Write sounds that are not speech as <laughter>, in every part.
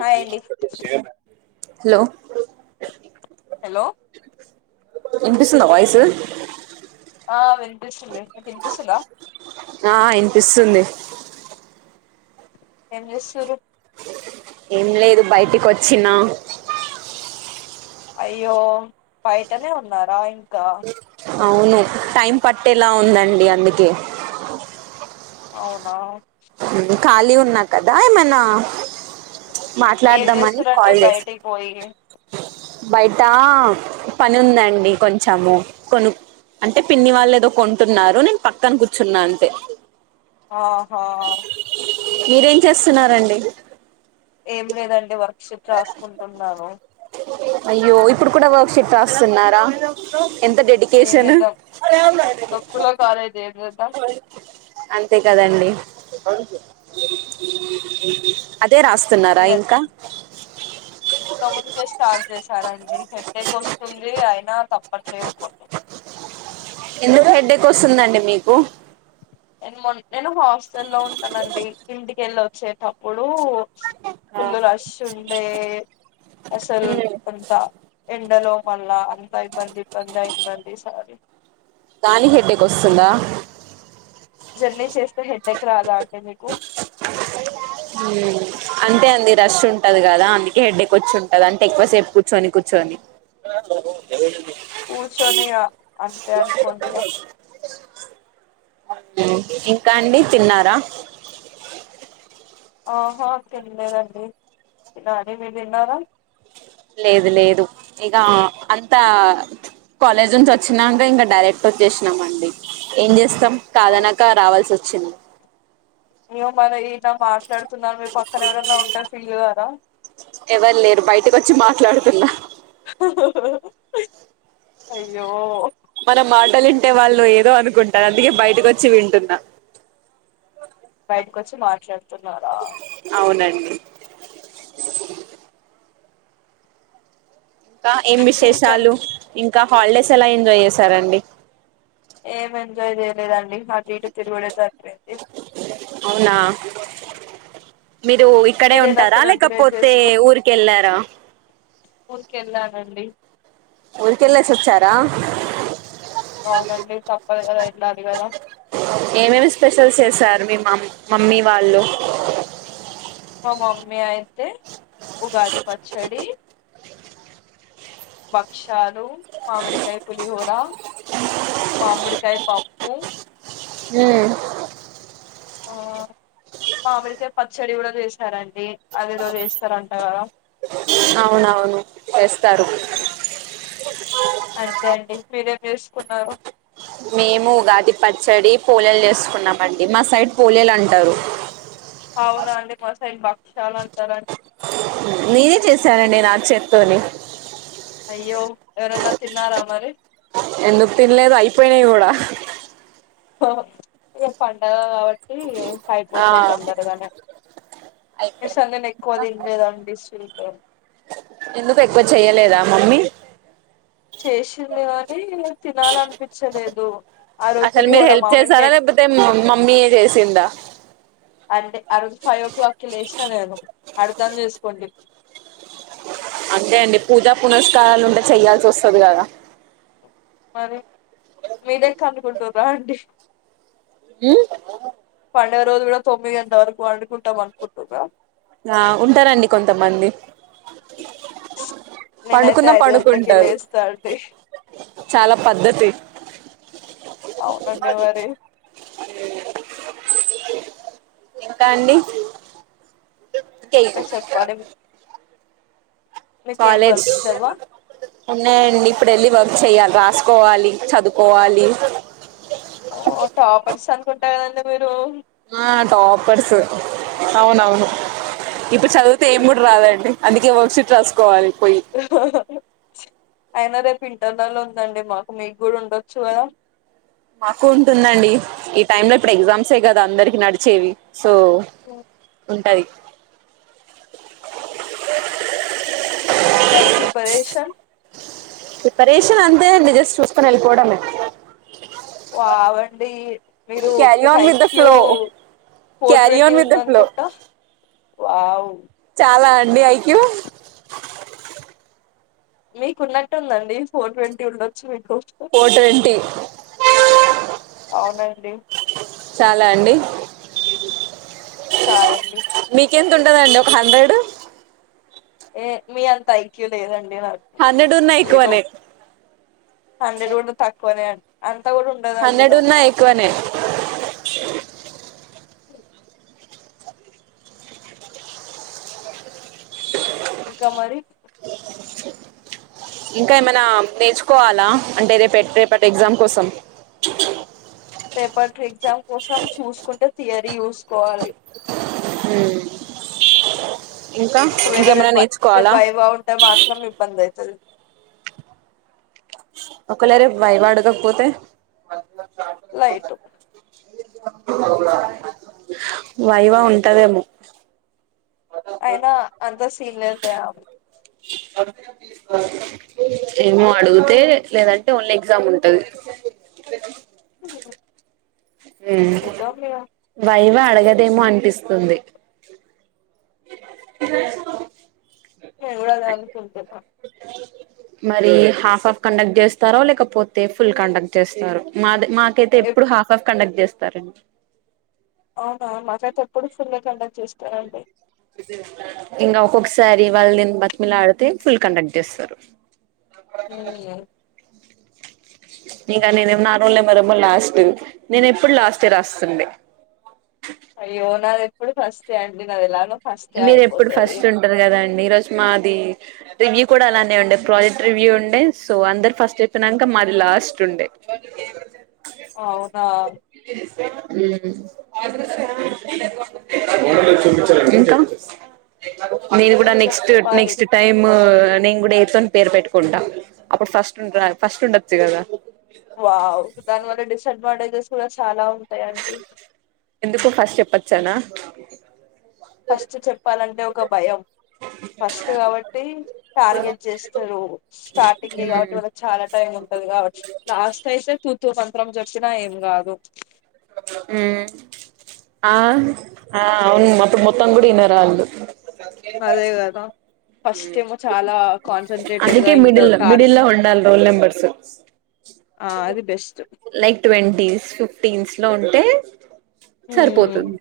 Hi అండి hello hello వినిపిస్తుంద voice ఆ వినిపిస్తుంది నీకు వినిపిస్తుందా ఆ ఇనిపిస్తుంది ఏం చేస్తూంరూ ఏం లేదు బయటికి వచ్చినా అయ్యో బయటనే ఉన్నారా ఇంకా అవును టైం పట్టేలా ఉందండి అందుకే అవునా ఖాళీ ఉన్నా కదా ఏమనా ఏ వచేస్తురండి బయటికి పోయి బయట పని ఉందండి కొంచెము కొను అంటే పిన్ని వాళ్ళు ఏదో కొంటున్నారు నేను పక్కన కూర్చున్నా అంతే ఆహా మీరేం చేస్తున్నారండి ఏం లేదండి వర్క్క్షిప్ రాసుకుంటున్నాను అయ్యో ఇప్పుడు కూడా వర్క్ షిప్ రాస్తున్నారా ఎంత ఏం డెడికేషన్ చేద్దాం తక్కువలో కాలేజ్ ఏం చేద్దాం అంతే కదండి అదే రాస్తున్నారా మీరు ఇంకా ఇంత ముందుకే స్టార్ట్ చేసారండి మీ హెడేక్ వస్తుంది అయినా తప్పట్లేవు కొన్ని ఎందుకు హెడ్డేక్ వస్తుందండి మీకు నేను మ నేను హాస్టలో ఉంటానండి ఇంటికెళ్ళి వచ్చేటప్పుడు ఫుల్ల రష్ అంటే అసలు కొంత ఎండలో మళ్ళా అంతా ఇబ్బంది ఇబ్బంది అయింద అండి ఇ సారి దానిహెడ్డకి వస్తుందా జర్నీ చేస్తే హెడ్డెక్ రాదా అంటే మీకు హుమ్ అంటే అండి రష్ ఉంటది కదా అందుకే హెడేక్ వచ్చింటాడి అంటే ఎక్కువసేపు కూర్చొని కూర్చొని కూర్చోని అంతే అనుకోవాలి గా ఇంకా అండి తిన్నారా ఆహా లేదండి తినాలి మీరు తిన్నారా లేదు లేదు ఇక అంత కాలేజ్ నుంచి వచ్చినాక ఇంకా డైరెక్ట్ వచ్చేసినాం అండి ఏం చేస్త కాదనక రావాల్సి వస్తుంది క్షను మేము మరి ఇలా మాట్లాడుతున్నా మీ పక్కన ఎవరన్నా ఉంట ఫీల్ అవ్వారా ఎవరు లేరు బయటక వచ్చి మాట్లాడుతున్నా అయ్యో మన మాటలు వింటే వాళ్ళు ఏదో అనుకుంటారు అందుకే బయటకు వచ్చి వింటుంన్న బయటకుొచ్చి మాట్లాడుతూన్నారా అవునండి ఇంకా ఏం ఇంకండి విశేషాలు ఇంకా ఇంకా హాలిడేస్ ఎలా ఎంజాయ్ చేసారండి ఏం ఎంజాయ్ చేయలేదండి అటు ఇటూ తిరుగడే సరిపోయింది అవునా మీరు ఇక్కడే మీరు ఎలా ఉంటారా సెలబ్రేట్ లేకపోతే ఊరికి వెళ్ళారా ఊరికెళ్ళనండీ ఊరికెలెస్చ్చార అవునండి తప్పదు కదా వెళ్ళాలి కదా ఏమేమి స్పెషల్ చేసారు మీ మమ్ మమ్మీ వాళ్ళు మా మమ్మీ అయితే ఉగాది పచ్చడి భక్షాలు మామిడికాయ పులిహోర మామిడికాయ పప్పు ఉమ్ ఆ మామిడికాయ పచ్చడి కూడా చేసారండి అదేదో చేస్తారంట కదా అవునవును చేస్తారు అంతే అండి మీరేం చేసుకున్నారు మేము ఉగాది పచ్చడి పోలేలు చేసుకున్నామండి మా సైడ్ పోలేలు అంటారు అవునా అండి మా సైడ్ భక్షాలూ అంటారడి నేనే చేశానండి నా చేత్తోని అయ్యో ఎవరన్నా తిన్నారా మరి ఎందుకు తిన్లేదు అయిపోయినాయి కూడా ఏ పండుగ కాబట్టి ఆ అయిపోతాయి తొందరగానే అయిపోయినాయి అనేసి ఎక్కువ తినలేదండి ఎందుకు ఎక్కువ చెయ్యలేదా మమ్మీ చేసింది కాని తినాలనిపించలేదు ఆ రోజు అసలు మీరు పులిహోర హెల్ప్ చేసారా మామిడికాయ లేకపోతే మమ్మీ చేసిందా అంటే అ రోజు ఫైవ్ ఓ క్లాక్కిి లేచినా నేను అర్ధం చేసుకోండి అంతే అండి పూజా పురస్కారాలు ఉంటే చెయ్యాల్సి వస్తుంది కదా అనీ మీ దగక్కర అనుకుంటుారా అండి హుమ్ పంండగ రోజు కూడా తొమ్మిది గంటల వరకు పండుకుంటాం అనుకుంటుారా ఆ ఉంటారండి కొంతమంది నేనైతే పండుకున్న ఐదు గంటలకే పడుకుంటారు లేస్తా అండి చాలా పద్ధతి అవునండి మరి ఇంకా అండి కే ఇంకా చెప్పాలి మీకేం కాలేజ్ వర్క్స్ లేవ్వ ఉన్నాయండి ఇప్పుడు వెళ్ళి వర్క్ చేయ్యాలి. వా సుకోవాలి చదువుకోవాలి. కొట్ట కదండీ మీరు ఆ టాపర్స్ అవునవును ఇప్పుడు చదివితే ఏం కూడా రాదండి అందుకే వర్క్ షీట్ రాసుకోవాలి పోయి - <inaudible> అయినా రేపు ఇంటర్న లో ఉందండి మాకు మీకు కూడా ఉండొచ్చు కదా మాకు ఉంటుందండి ఈ టైం లో ఇప్పుడు ఎగ్జామ్సే కదా అందరికి నడిచేవి సో ఉంటది మరి ప్రిపరేషన్ ప్రిపరేషన్ అంతే జస్ట్ చూసుకొని వెళ్ళిపోవడమే వావ్ అండి మీరు క్యారీ మీకు on with the IQ flow four carry twenty on with the flow ఉందనుకుంటా వావ్ చాలా అండి ఐక్యూ మీకు ఉన్నట్టు ఉందండి ఫోర్ ట్వంటీ ఉండొచ్చు మీకు ఫోర్ ట్వంటీ అవునండి చాలా అండి చాలండి త ఉంటందండి ఒక హండ్రెడ్ ఏ మీ అంత ఐక్యూ లేదండి హండ్రెడ్ ఉన్నా ఏదో ఎక్కువనే హండ్రెడ్ కూడా తక్కువనే అం అం హండ్రెడ్ ఉన్న ఎక్కువనే <inaudible> ఇంకా మరి ఇంకా ఏమైనా నేర్చుకోవాలా అంటే రేప రేపటి ఎగ్జామ్ కోసం రేపట్ ఎగ్జామ్ కోసం చూసుకుంటే థియరీ చూసుకోవాలి ఉం ఒకవేళ రెప్ వై నేర్చుకోవాలా రెప్ వైవా ఉంటే మాత్రం ఇబ్బంది అయితది ఒకళరేప్ వైవా అడగకపోతే లైట్ వైవా ఉంటాదేమో అయినా అంత సీన్ లేదు లే ఏమో అడిగితే లేదంటే ఓన్లీ ఎగ్జామ్ ఉంటంది చూద్దాం ఇగ బయి ఇ అడగదేమో అనిపిస్తుంది నేన్ గూడా అదే అనుకుంటున్నా మరి హాఫ్ హాఫ్ కండక్ట్ చేస్తారో లేకపోతే ఫుల్ కండక్ట్ చేస్తారు మా దగ్గ మాకైతే ఎప్- ఎప్పుడు హాఫ్ ఆఫ్ కండక్ట్ చేస్తారండి అవునా మాకైతే ఎప్పుడు ఫుల్ గా కండక్ట్ చేస్తారంండి ఇంగ ఒక్కొక్కసారి వాళ్ళు దీని బతిమలా డితే ఫుల్ కండక్ట్ చేస్తారు ఉ ఇంగ నేనేమొ నారోల్ నెంబరేమో లాస్ట్ నేను ఎప్పుడు లాస్టే రాస్తుండే అయ్యోనా ప్పుడి ఫస్ట్ అండి నాది లా మీరు ఎప్పుడు ఫస్ట్ ఉంటారు గదా అండి ఈరోజు మాది రివ్యూ కూడా అలానే ఉండే ప్రాజెక్ట్ రివ్యూ ఉండే సో అందరు ఫస్ట్ చెప్పినంక మాది లాస్ట్ ఉండే అవున చూప అ నేను కూడా నాకు నెక్స్ట్ చెప్పాలి నెక్స్ట్ టైమ్ నేను గూడా ఎ తోని పేరు పెట్టుకుంటా అప్పుడు ఫస్ట్ ఫస్ట్ ఉండచ్చు కదా వావ్ దాని వల్ల డిసడ్వాంటేజెస్ కూడా చాలా ఉంటాయండి ఎందుకు ఫస్ చెప్పచ్చు చనా ఫస్ట్ చెప్పాలంటే ఒక భయం ఫస్ట్ గాబట్టి టార్గెట్ చేస్తారు స్టార్టింగ్ మ్మ్ కాబట్టి వాళ్నకి చాలా టైం ఉంటంది కాబట్టి లాస్ట్ అయితే మంత్రం జెప్పినా ఏం గాదు ఆ అవును మొత్తం గుడ ఇనరాళ్లు అదే గదా ఫస్ట్ ఏమో చాలా కాన్సన్ట్రేటెడ్ అందుకే గా మిడిల్ ఇంటర్ టార్గెట్ మిడిల్లో ఉండాలి రోల్ నెంబర్ అా ఆ అది బెస్ట్ లైక్ ట్వంటీస్ ఫిఫ్టీన్స్ లో ఉంటే ఉమ్, సరిపోతుంది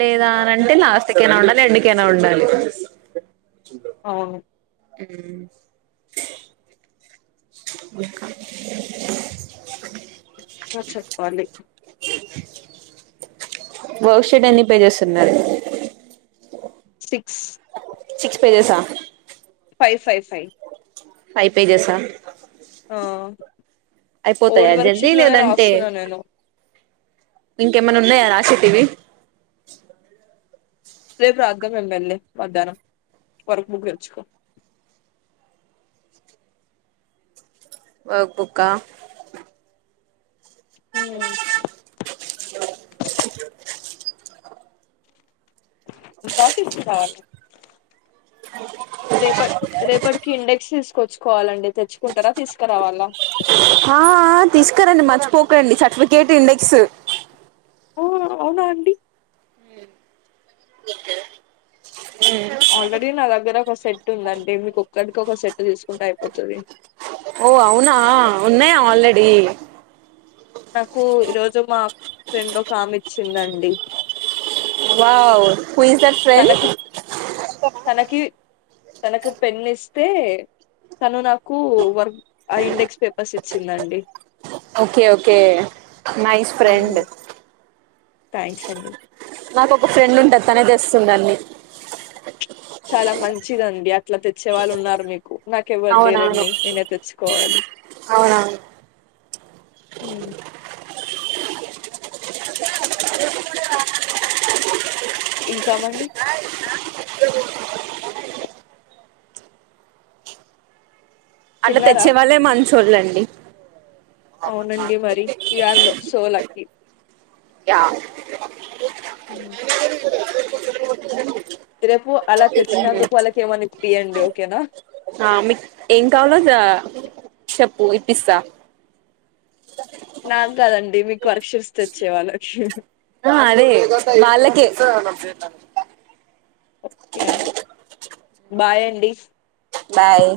లేదా అనంటే లాస్ట్ కైనా ఉండాలి ఎండ్ కైనా ఉండాలి అవును ఊ ఇకా <unintelligible> ఆ చెప్పాలి వర్క్షేట్ ఎన్ని పే చేస్తున్నారు సిక్స్ సిక్స్ పేజెసా ఫై ఫై ఫై ఫైవ్ పేజెసా ఆ అయిపోతాయా ఓల్డ్ వర్షిప్ లోనే రాస్తున్నా నేను ఇంకెమ్మనా ఉన్నయా రాసేటివి రేపు రాద్దాం ఎమ్మెల్యే మధ్యాహ్నం వరకు వర్క్ బుక్ తెచ్చుకో. వర్క్ బుక్క ఊ <unintelligible> ఆ <unintelligible> బ ఇస్తు కావ రేపటి రేపటికి ఇండెక్స్ తీసుకోవచ్చు. కోవాలండి తెచ్చుకుంటారా, తీసుకురావాలా ఆ తీసుకురండి, మర్చిపోకండి, సర్టిఫికేట్ ఇండెక్స్ ఊ అవునా అండి ఇక ఆల్రెడి నాదగర కస సెట్ ఉంద అంటే మీకు ఒక్కడికి ఒక సెట్ తీసుకుంటే అయిపోతుంది. ఓ అవునా ఉన్నాయా ఆల్రెడీ. నాకు ఈరోజు మా ఫ్రెండ్ ఒక ఆమె ఇచ్చిందండి. Wow who is the friend తనకి తనకి తనకు పెన్ ఇస్తే, తను నాకు వర్క్ ఐ ఇండెక్స్ పేపర్స్ ఇచ్చిందండి. ఓకే ఓకే నైస్ ఫ్రెండ్ సండి నాకు ఒక ఫ్రెండ్ ఉంటుంది తనే తెస్తు దాన్ని. చాలా మంచిదండి అట్లా తెచ్చే వాళ్ళు ఉన్నారు మీకు. నాకేవ్వరు అవునవును లేరండి. నేనే తెచ్చుకోవాలి. అవునవును హ ఇ కామండి స <unintelligible> అట్లా తిన్నారా తెచ్చే వాళ్ళే మంచి చూడలెండి అవునండి మరి యూ ఆర్ సో లక్కీ ఉమ్ రేపు అలా తెచ్చినందుకు వాళ్ళకి ఏమని ఇయ్యండి ఓకేనా ఆ మీకు యిప్పిస్తా నాకు కదండి మీకు వర్క్షిప్స్ తెచ్చే వాళ్ళకి ఆ అదే వాళ్ళకే ఓకే అండి బాయ్ అండి బాయ్